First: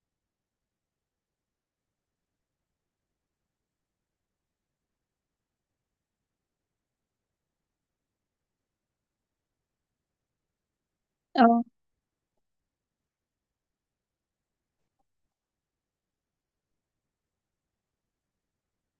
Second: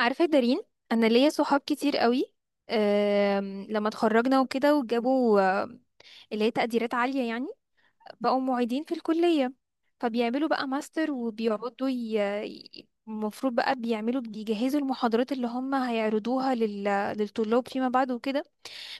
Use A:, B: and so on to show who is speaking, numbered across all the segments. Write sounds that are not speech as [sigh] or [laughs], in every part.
A: عارفة يا دارين، أنا ليا صحاب كتير قوي. لما اتخرجنا وكده وجابوا اللي هي تقديرات عالية يعني، بقوا معيدين في الكلية، فبيعملوا بقى ماستر
B: اه
A: وبيقعدوا المفروض بقى بيعملوا بيجهزوا المحاضرات اللي هم هيعرضوها للطلاب فيما بعد وكده.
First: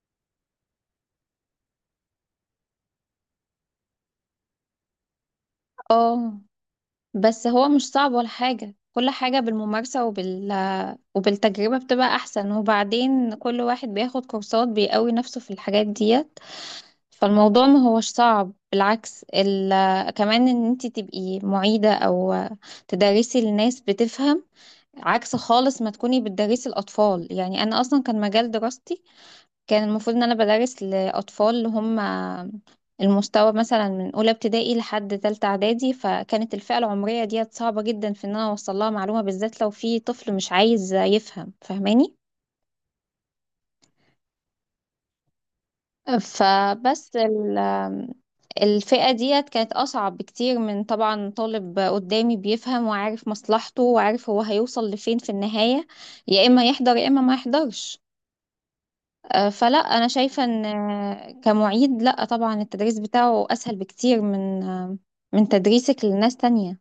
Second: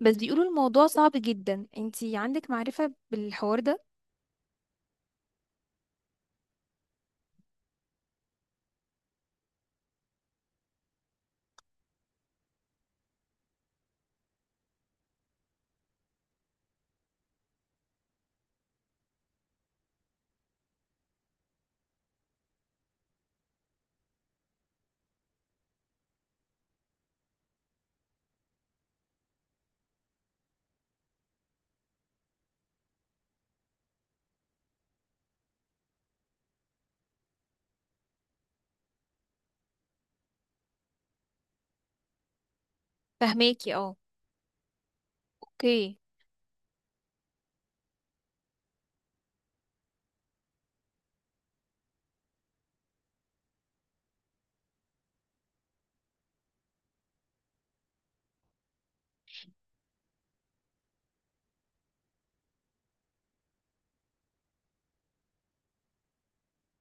A: بس بيقولوا الموضوع صعب جدا، انتي عندك معرفة بالحوار ده؟
B: اه. بس هو مش صعب ولا حاجة، كل حاجة بالممارسة وبالتجربة بتبقى أحسن. وبعدين كل واحد بياخد كورسات بيقوي نفسه في الحاجات ديت. فالموضوع ما هوش صعب بالعكس. كمان ان انت تبقي معيدة او تدرسي لناس بتفهم، عكس خالص ما تكوني بتدرسي الأطفال. يعني أنا أصلا كان مجال دراستي كان المفروض ان انا بدرس لاطفال اللي هم المستوى مثلا من اولى ابتدائي لحد تالتة اعدادي، فكانت الفئة العمرية ديت صعبة جدا في ان انا اوصل لها معلومة، بالذات لو في طفل مش عايز يفهم، فاهماني؟
A: فهماكي اه. اوكي.
B: فبس الفئة ديت كانت أصعب بكتير من طبعا طالب قدامي بيفهم وعارف مصلحته وعارف هو هيوصل لفين في النهاية، يا إما يحضر يا إما ما يحضرش. فلا انا شايفه ان كمعيد لا طبعا التدريس بتاعه اسهل بكتير من من تدريسك لناس تانية.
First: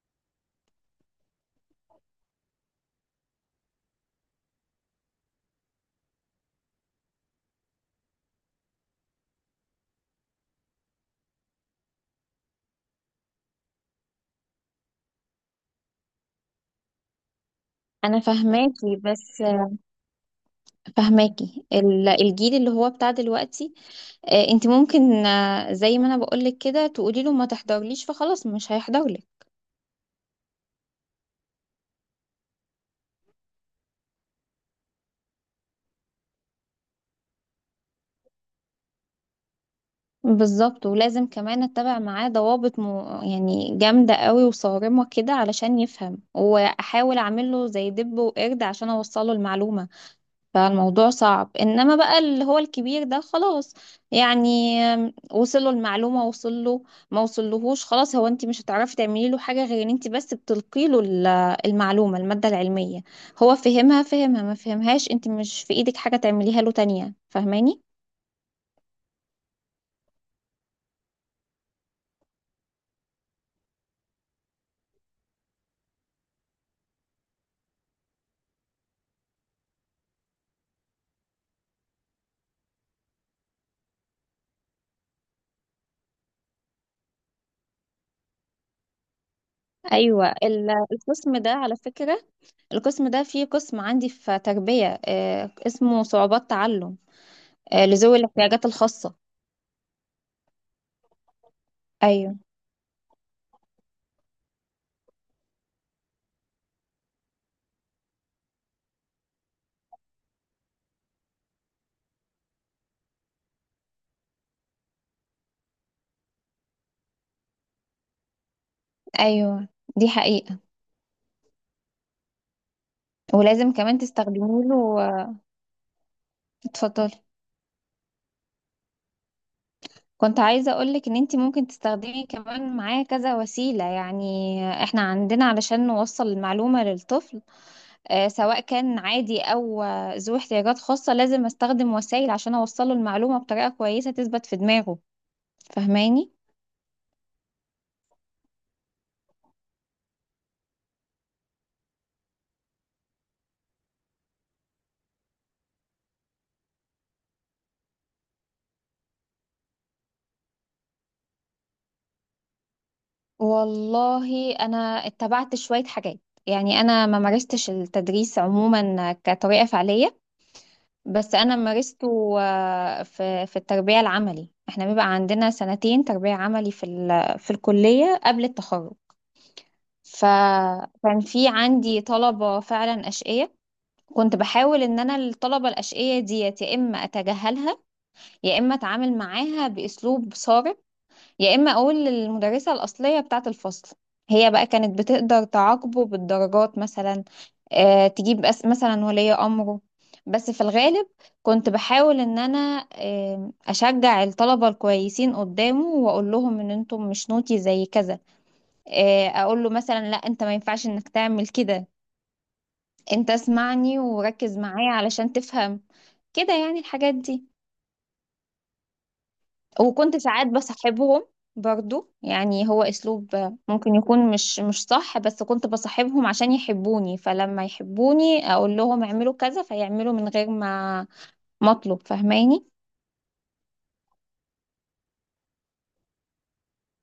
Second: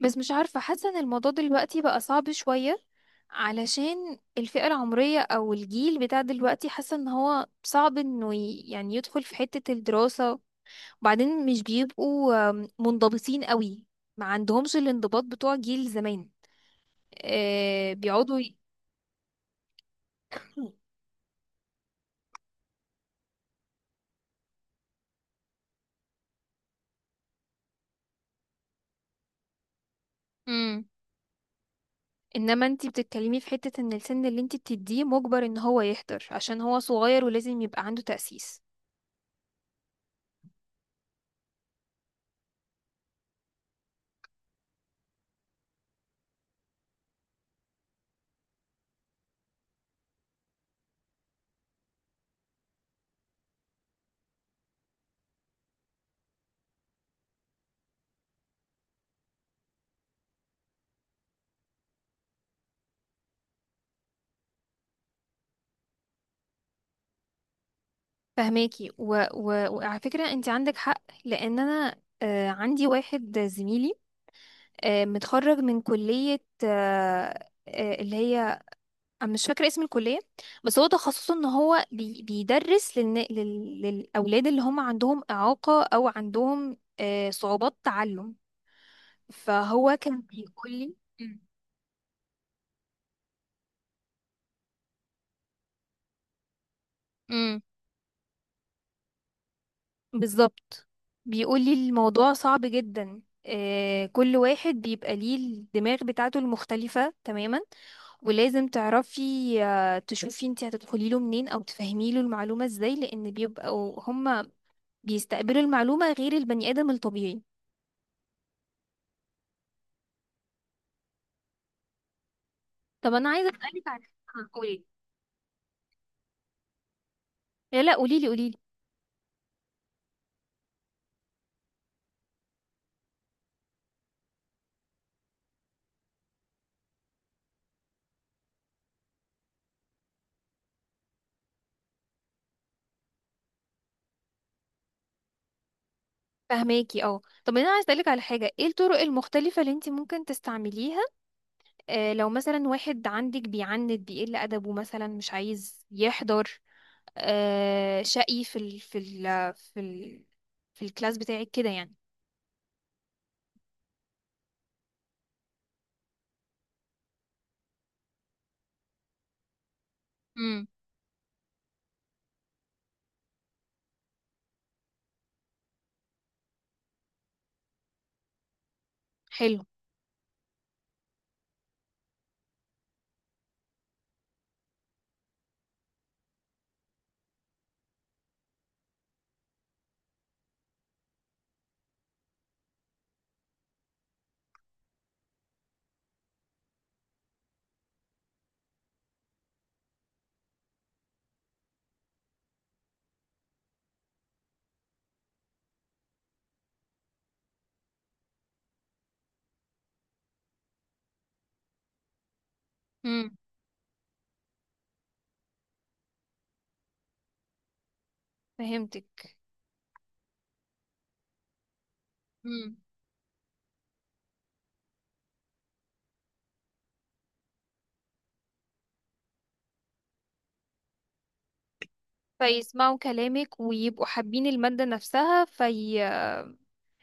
A: بس مش عارفة، حاسة ان الموضوع دلوقتي بقى صعب شوية، علشان الفئة العمرية او الجيل بتاع دلوقتي، حاسة ان هو صعب انه يعني يدخل في حتة الدراسة، وبعدين مش بيبقوا منضبطين قوي، ما عندهمش الانضباط بتوع جيل زمان.
B: انا
A: بيقعدوا
B: فهماكي بس
A: [clears throat]
B: فهماكي الجيل اللي هو بتاع دلوقتي. انت ممكن زي ما انا بقولك كده تقولي له ما تحضرليش فخلاص مش هيحضرلك.
A: مم. انما انتي بتتكلمي في حتة ان السن اللي انتي بتديه مجبر ان هو يحضر، عشان هو صغير ولازم يبقى عنده تأسيس.
B: بالظبط. ولازم كمان اتبع معاه ضوابط يعني جامده قوي وصارمه كده علشان يفهم، واحاول اعمله زي دب وقرد عشان اوصله المعلومه. فالموضوع صعب انما بقى اللي هو الكبير ده خلاص. يعني وصله المعلومة وصله، ما وصلهوش خلاص، هو انت مش هتعرفي تعملي له حاجة غير ان انت بس بتلقي له المعلومة المادة العلمية. هو فهمها فهمها ما فهمهاش، انت مش في ايدك حاجة تعمليها له تانية، فاهماني؟
A: فهماكي، و... و... وعلى فكرة انت عندك حق، لان انا عندي واحد زميلي متخرج من كلية اللي هي، أنا مش فاكرة اسم الكلية، بس هو تخصصه ان هو بيدرس للأولاد اللي هم عندهم إعاقة او عندهم صعوبات تعلم. فهو كان
B: ايوه.
A: بيقول
B: القسم ده على فكرة القسم ده فيه قسم عندي في تربية، اسمه صعوبات تعلم،
A: لي.
B: لذوي الاحتياجات الخاصة.
A: بالظبط. بيقولي الموضوع
B: ايوه.
A: صعب جدا، كل واحد بيبقى ليه الدماغ بتاعته المختلفة تماما، ولازم تعرفي تشوفي انت هتدخلي له منين او تفهمي له المعلومة ازاي، لان بيبقوا هما بيستقبلوا المعلومة غير البني ادم الطبيعي.
B: ايوه دي حقيقة.
A: طب انا عايزة
B: ولازم
A: اسألك
B: كمان
A: على حاجة.
B: تستخدمي
A: قولي.
B: له. اتفضلي.
A: لا لا، قوليلي قوليلي.
B: كنت عايزة أقولك إن أنتي ممكن تستخدمي كمان معاه كذا وسيلة. يعني إحنا عندنا علشان نوصل المعلومة للطفل، سواء كان عادي أو ذو احتياجات خاصة، لازم أستخدم وسائل عشان أوصله المعلومة بطريقة كويسة تثبت في دماغه. فاهماني؟
A: فهماكي اه. طب انا عايزة اسألك على حاجة، ايه الطرق المختلفة اللي انت ممكن تستعمليها لو مثلا واحد عندك بيعند بيقل ادبه مثلا مش عايز يحضر، شقي في الكلاس بتاعك كده يعني؟
B: والله أنا اتبعت شوية حاجات. يعني أنا ما مارستش التدريس عموما كطريقة فعلية.
A: امم.
B: بس انا مارسته في التربية العملي. احنا بيبقى عندنا سنتين تربية عملي في الكلية قبل التخرج.
A: حلو.
B: فكان في عندي طلبة فعلا أشقية. كنت بحاول ان انا الطلبة الأشقية ديت يا اما اتجاهلها يا اما اتعامل معاها بأسلوب صارم يا اما اقول للمدرسه الاصليه بتاعه الفصل. هي بقى كانت بتقدر تعاقبه بالدرجات مثلا، تجيب أس مثلا ولي امره. بس في الغالب كنت بحاول ان انا اشجع الطلبه الكويسين قدامه واقول لهم ان انتم مش نوتي زي كذا. اقول له مثلا لا انت ما ينفعش انك تعمل كده. انت
A: امم.
B: اسمعني وركز معايا علشان تفهم، كده يعني الحاجات دي.
A: فهمتك.
B: وكنت ساعات بصاحبهم برضو، يعني
A: امم.
B: هو اسلوب ممكن يكون مش صح، بس كنت بصاحبهم عشان يحبوني، فلما يحبوني اقول لهم اعملوا كذا فيعملوا من غير ما مطلب. فاهماني؟
A: فيسمعوا كلامك ويبقوا حابين المادة نفسها، في،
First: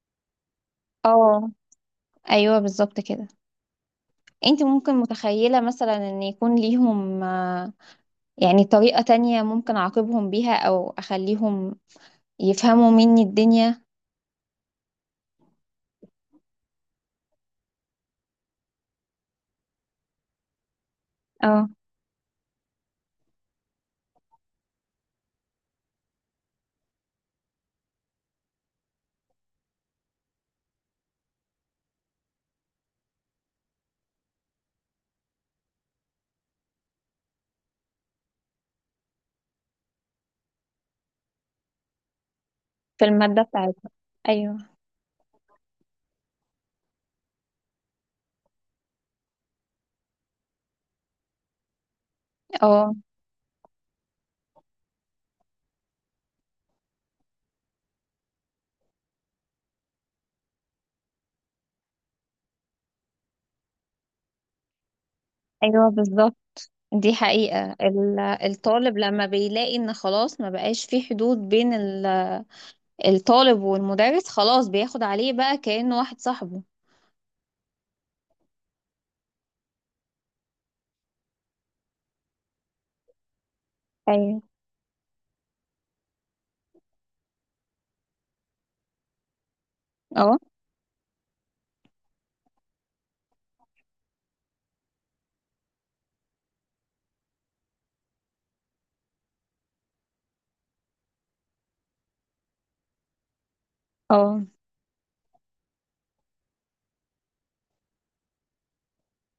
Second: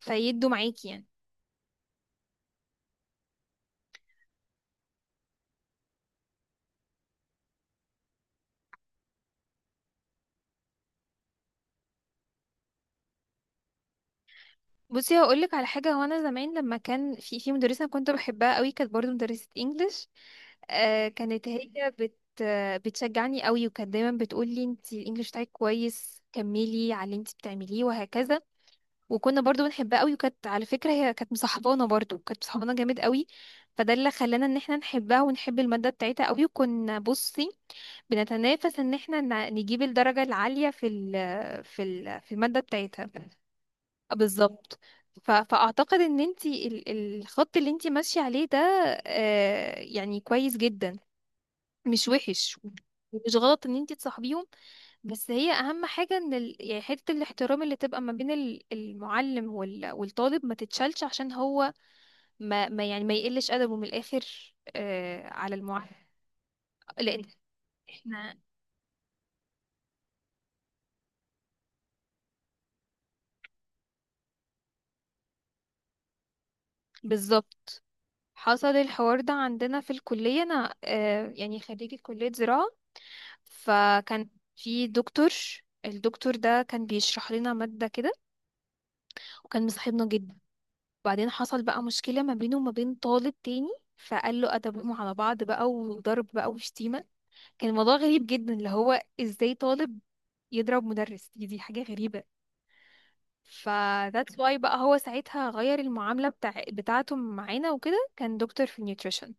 A: فيدوا معاكي يعني.
B: اه. ايوه بالظبط كده. انت ممكن متخيلة مثلا ان يكون ليهم يعني طريقة تانية ممكن اعاقبهم بيها او اخليهم يفهموا مني الدنيا؟
A: بصي، هقولك على حاجة، هو أنا زمان لما كان في مدرسة كنت بحبها قوي، كانت برضو مدرسة انجلش. كانت
B: اه.
A: هي بتشجعني قوي، وكانت دايما بتقولي انتي الانجليش بتاعك كويس كملي على اللي انتي بتعمليه وهكذا. وكنا برضو بنحبها قوي، وكانت على فكرة هي كانت مصاحبانا، برضو كانت مصاحبانا جامد قوي، فده اللي خلانا ان احنا نحبها ونحب المادة بتاعتها قوي. وكنا بصي بنتنافس ان احنا نجيب الدرجة العالية في المادة
B: في
A: بتاعتها.
B: المادة بتاعتي. ايوه.
A: بالظبط. فاعتقد ان انتي الخط اللي انتي ماشية عليه ده يعني كويس جدا، مش وحش،
B: اه.
A: ومش غلط ان انتي تصاحبيهم. بس هي اهم حاجه ان يعني حته الاحترام اللي تبقى ما بين المعلم والطالب ما تتشالش، عشان هو ما, ما يعني ما يقلش ادبه من الاخر على
B: ايوه
A: المعلم.
B: بالظبط. دي
A: لان
B: حقيقة.
A: احنا،
B: الطالب لما بيلاقي ان خلاص ما بقاش في حدود بين الطالب والمدرس، خلاص بياخد عليه بقى كأنه واحد صاحبه.
A: بالظبط. حصل الحوار ده عندنا في الكليه، انا يعني خريجه كليه زراعه، فكان
B: ايوه.
A: في دكتور. الدكتور ده كان بيشرح لنا ماده كده، وكان مصاحبنا جدا.
B: اه.
A: وبعدين حصل بقى مشكله ما بينه وما بين طالب تاني، فقال له ادبهم على بعض بقى، وضرب بقى وشتيمه. كان الموضوع غريب جدا، اللي هو ازاي طالب يضرب مدرس؟ دي حاجة غريبة. ف that's
B: اه.
A: why بقى هو ساعتها غير المعاملة بتاعته معانا وكده، كان دكتور في النيوتريشن.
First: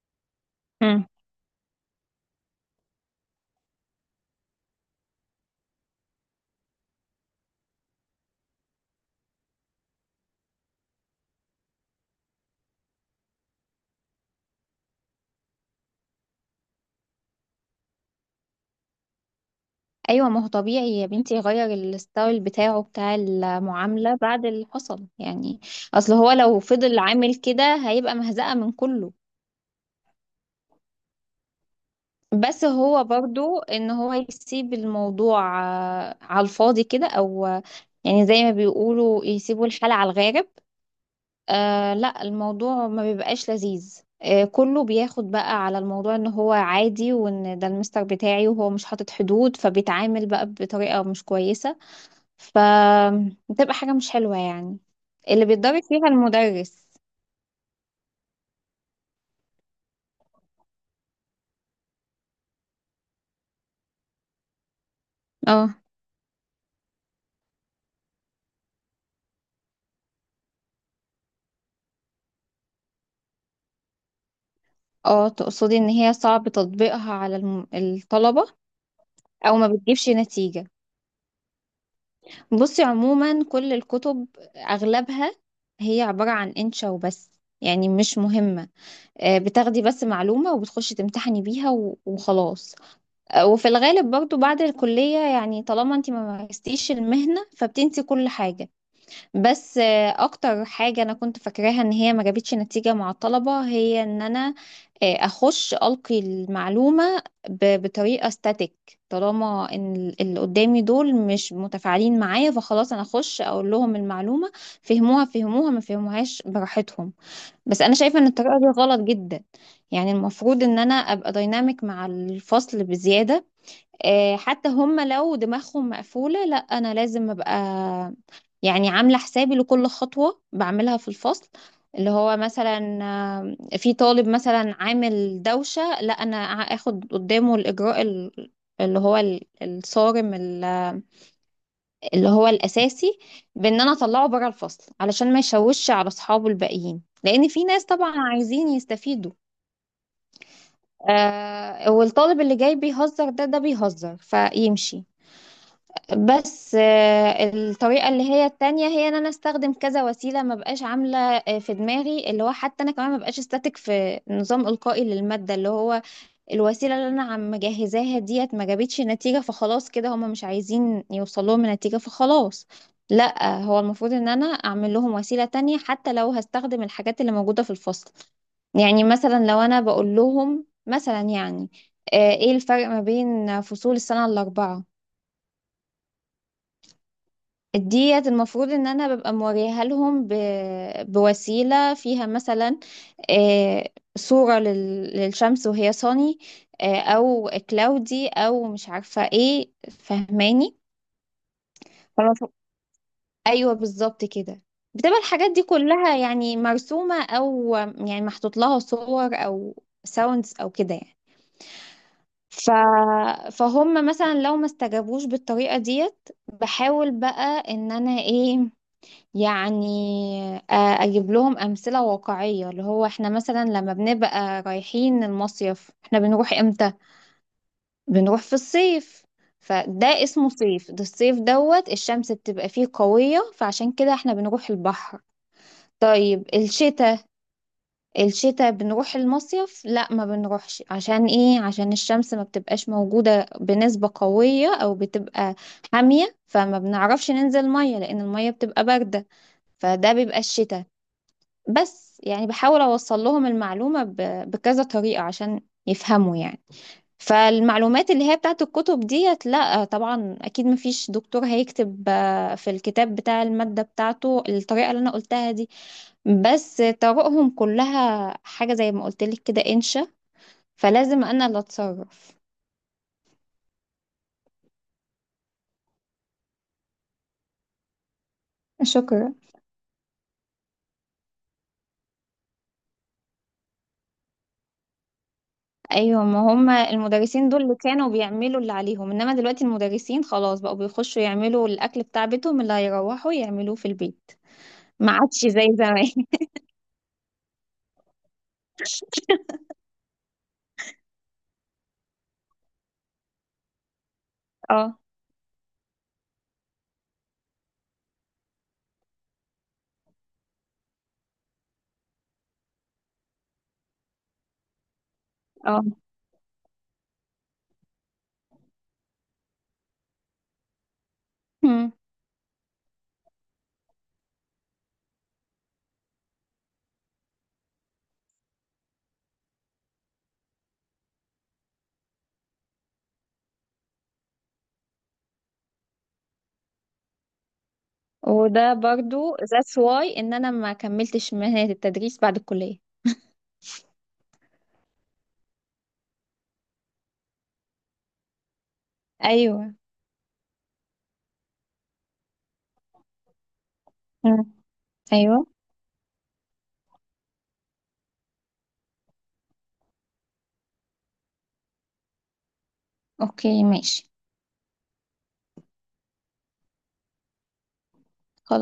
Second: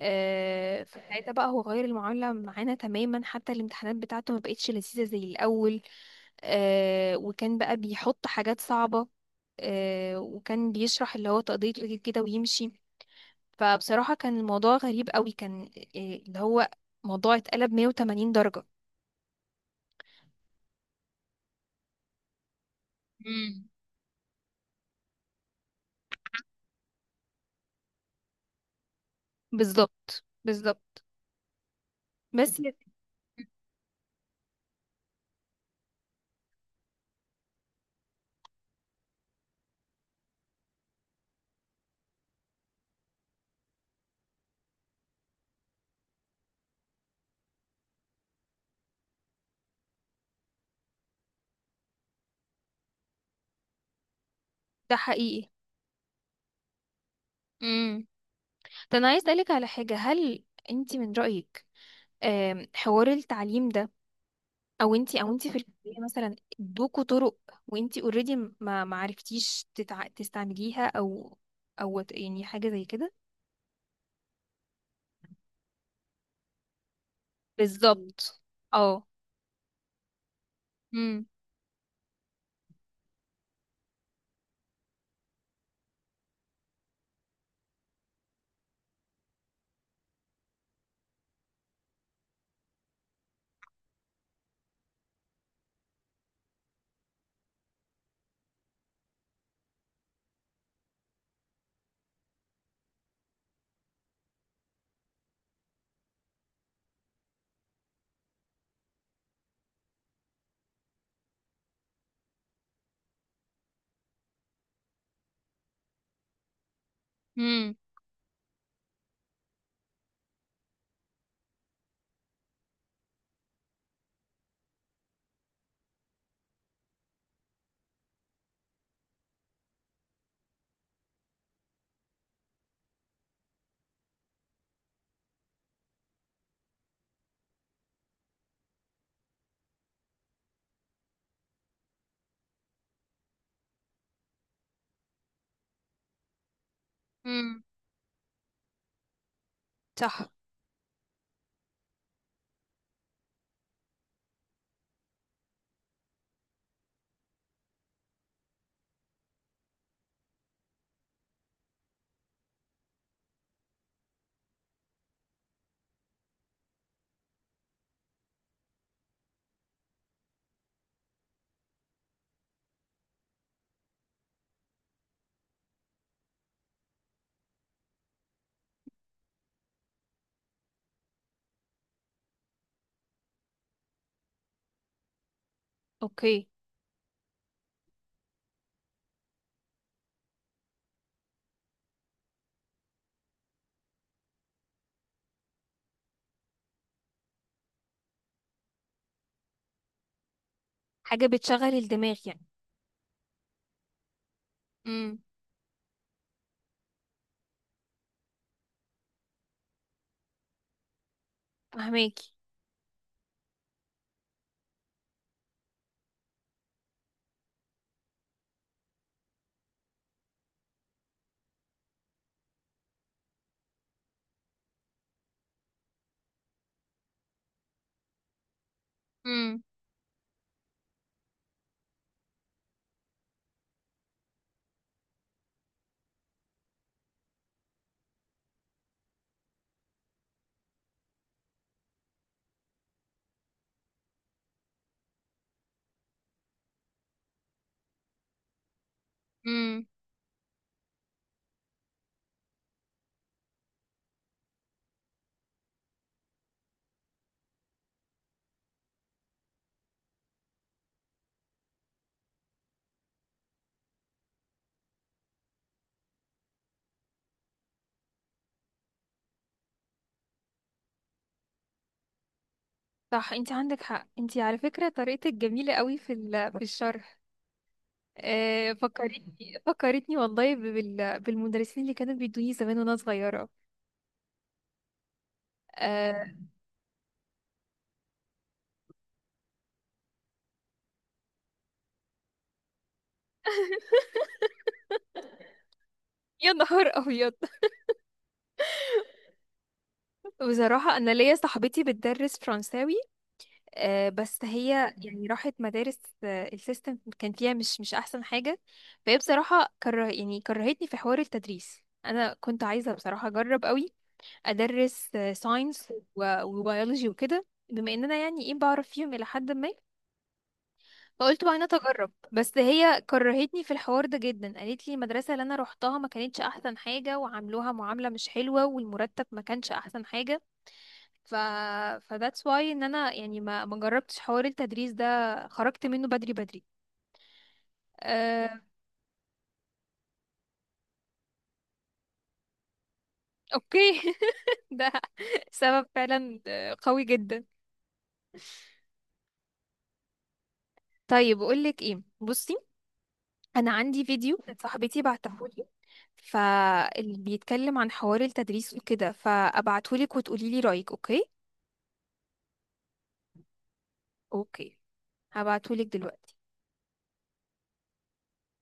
B: مم.
A: فساعتها بقى هو غير المعاملة معانا تماما، حتى الامتحانات بتاعته ما بقتش لذيذة زي الأول. وكان بقى بيحط حاجات صعبة. وكان بيشرح اللي هو تقضية واجب كده ويمشي. فبصراحة كان الموضوع غريب قوي، كان اللي هو موضوع اتقلب 180
B: ايوه ما هو طبيعي يا بنتي يغير الستايل بتاعه بتاع
A: درجة.
B: المعاملة بعد اللي حصل يعني. اصل هو لو فضل عامل كده هيبقى مهزقة من كله.
A: بالظبط بالظبط. بس
B: بس
A: يا ستي،
B: هو برضو ان هو يسيب الموضوع على الفاضي كده او يعني زي ما بيقولوا يسيبوا الحالة على الغارب. لا الموضوع ما بيبقاش لذيذ. كله بياخد بقى على الموضوع ان هو عادي وان ده المستر بتاعي وهو مش حاطط حدود، فبيتعامل بقى بطريقة مش كويسة. فبتبقى حاجة مش حلوة يعني،
A: ده
B: اللي
A: حقيقي.
B: بيتضرب فيها المدرس.
A: امم. ده انا عايز اسالك على حاجه، هل انت من رايك حوار التعليم ده، او انت، او انت في
B: اه.
A: الكليه مثلا ادوكوا طرق وانت اوريدي ما عرفتيش تستعمليها، او يعني حاجه زي كده؟
B: اه. تقصدي ان هي صعب تطبيقها على
A: بالظبط.
B: الطلبة؟
A: اه.
B: او ما بتجيبش نتيجة؟
A: امم.
B: بصي عموما كل الكتب اغلبها هي عبارة عن انشا وبس، يعني مش مهمة. بتاخدي بس معلومة وبتخشي تمتحني بيها و- وخلاص. وفي الغالب برضو بعد الكلية، يعني طالما انت ما مارستيش المهنة فبتنسي كل حاجة. بس اكتر حاجة انا كنت فاكراها ان هي ما جابتش نتيجة مع الطلبة هي ان انا اخش القي المعلومة ب- بطريقة ستاتيك. طالما ان اللي قدامي دول مش متفاعلين معايا فخلاص انا اخش اقول لهم المعلومة، فهموها فهموها ما فهموهاش براحتهم.
A: امم.
B: بس انا شايفه ان الطريقه دي غلط جدا. يعني المفروض ان انا ابقى دايناميك مع الفصل بزياده. حتى هم لو دماغهم مقفوله لا انا لازم ابقى يعني عامله حسابي لكل خطوه بعملها في الفصل. اللي هو مثلا في طالب مثلا عامل دوشه، لا انا اخد قدامه الاجراء اللي هو الصارم اللي هو الاساسي، بان انا اطلعه بره الفصل علشان ما يشوش على اصحابه الباقيين، لان
A: امم.
B: في ناس طبعا عايزين يستفيدوا.
A: صح.
B: والطالب اللي جاي بيهزر ده بيهزر فيمشي. بس الطريقة اللي هي التانية هي ان انا استخدم كذا وسيلة، ما بقاش عاملة في دماغي اللي هو حتى انا كمان ما بقاش استاتيك في نظام القائي للمادة. اللي هو الوسيلة اللي انا عم مجهزاها ديت ما جابتش نتيجة فخلاص كده، هما مش عايزين يوصلوا لهم نتيجة فخلاص. لا هو المفروض ان انا اعمل لهم وسيلة تانية حتى لو هستخدم الحاجات اللي موجودة في الفصل. يعني مثلا لو انا بقول لهم مثلا يعني ايه الفرق ما بين فصول السنة الأربعة
A: اوكي.
B: ديت؟ المفروض ان انا ببقى موريها لهم ب... بوسيلة فيها مثلا، آه، صورة لل... للشمس وهي صاني، او كلاودي او مش عارفة ايه، فهماني؟
A: حاجه بتشغل الدماغ يعني.
B: فالمفروض. ايوه بالظبط كده. بتبقى
A: امم.
B: الحاجات دي كلها يعني مرسومة او يعني محطوط لها صور او ساوندز او كده يعني.
A: فهماكي.
B: ف... فهم مثلا لو ما استجابوش بالطريقة ديت بحاول بقى ان انا ايه، يعني آه، اجيب لهم امثله واقعيه. اللي هو احنا مثلا لما بنبقى رايحين المصيف احنا بنروح امتى؟ بنروح في الصيف. فده اسمه صيف، ده الصيف دوت الشمس بتبقى فيه قويه فعشان كده احنا بنروح البحر. طيب الشتاء، الشتاء بنروح المصيف؟ لا ما بنروحش. عشان ايه؟ عشان الشمس ما بتبقاش موجوده بنسبه قويه او بتبقى حاميه، فما بنعرفش ننزل ميه لان الميه بتبقى بارده.
A: امم.
B: فده بيبقى الشتاء. بس يعني بحاول أوصل لهم المعلومة ب- بكذا طريقة عشان يفهموا يعني. فالمعلومات اللي هي بتاعت الكتب ديت لا طبعا أكيد مفيش دكتور هيكتب في الكتاب بتاع المادة بتاعته الطريقة اللي أنا قلتها دي. بس طرقهم كلها حاجة زي ما قلتلك كده إنشا، فلازم أنا اللي أتصرف.
A: صح انت عندك حق، انت على فكرة طريقتك جميلة قوي في [laughs] في الشرح.
B: شكرا.
A: فكرتني فكرتني والله بالمدرسين اللي كانوا بيدوني زمان وانا صغيرة.
B: ايوه
A: آه،
B: ما هم المدرسين دول اللي كانوا بيعملوا اللي عليهم انما دلوقتي المدرسين خلاص بقوا بيخشوا يعملوا الاكل بتاع بيتهم اللي هيروحوا يعملوه في البيت. ما عادش زي زمان. [laughs]
A: يا نهار ابيض. [laughs] بصراحة انا ليا صاحبتي بتدرس فرنساوي بس هي
B: اه.
A: يعني راحت مدارس، السيستم كان فيها مش احسن حاجة. فهي بصراحة كره، يعني كرهتني في حوار التدريس. انا كنت عايزة بصراحة اجرب قوي، ادرس
B: اه.
A: ساينس وبيولوجي وكده، بما ان انا يعني ايه بعرف فيهم الى حد ما، فقلت بقى انا
B: مم.
A: اتجرب. بس هي كرهتني في الحوار ده جدا، قالت لي المدرسه اللي انا روحتها ما كانتش احسن حاجه، وعاملوها معامله مش حلوه، والمرتب ما كانش احسن حاجه. ف that's why ان انا يعني ما جربتش حوار التدريس ده، خرجت منه بدري بدري. أه...
B: وده برضو that's why ان انا ما كملتش مهنة التدريس بعد الكلية.
A: اوكي. [laughs] ده سبب فعلا قوي جدا.
B: ايوه.
A: طيب اقول لك ايه، بصي، انا عندي فيديو
B: مم.
A: كانت صاحبتي
B: ايوه.
A: بعتهولي، فاللي بيتكلم عن حوار التدريس وكده، فابعتهولك وتقولي لي رايك، اوكي؟
B: اوكي ماشي.
A: اوكي. هبعتهولك دلوقتي.
B: خلاص.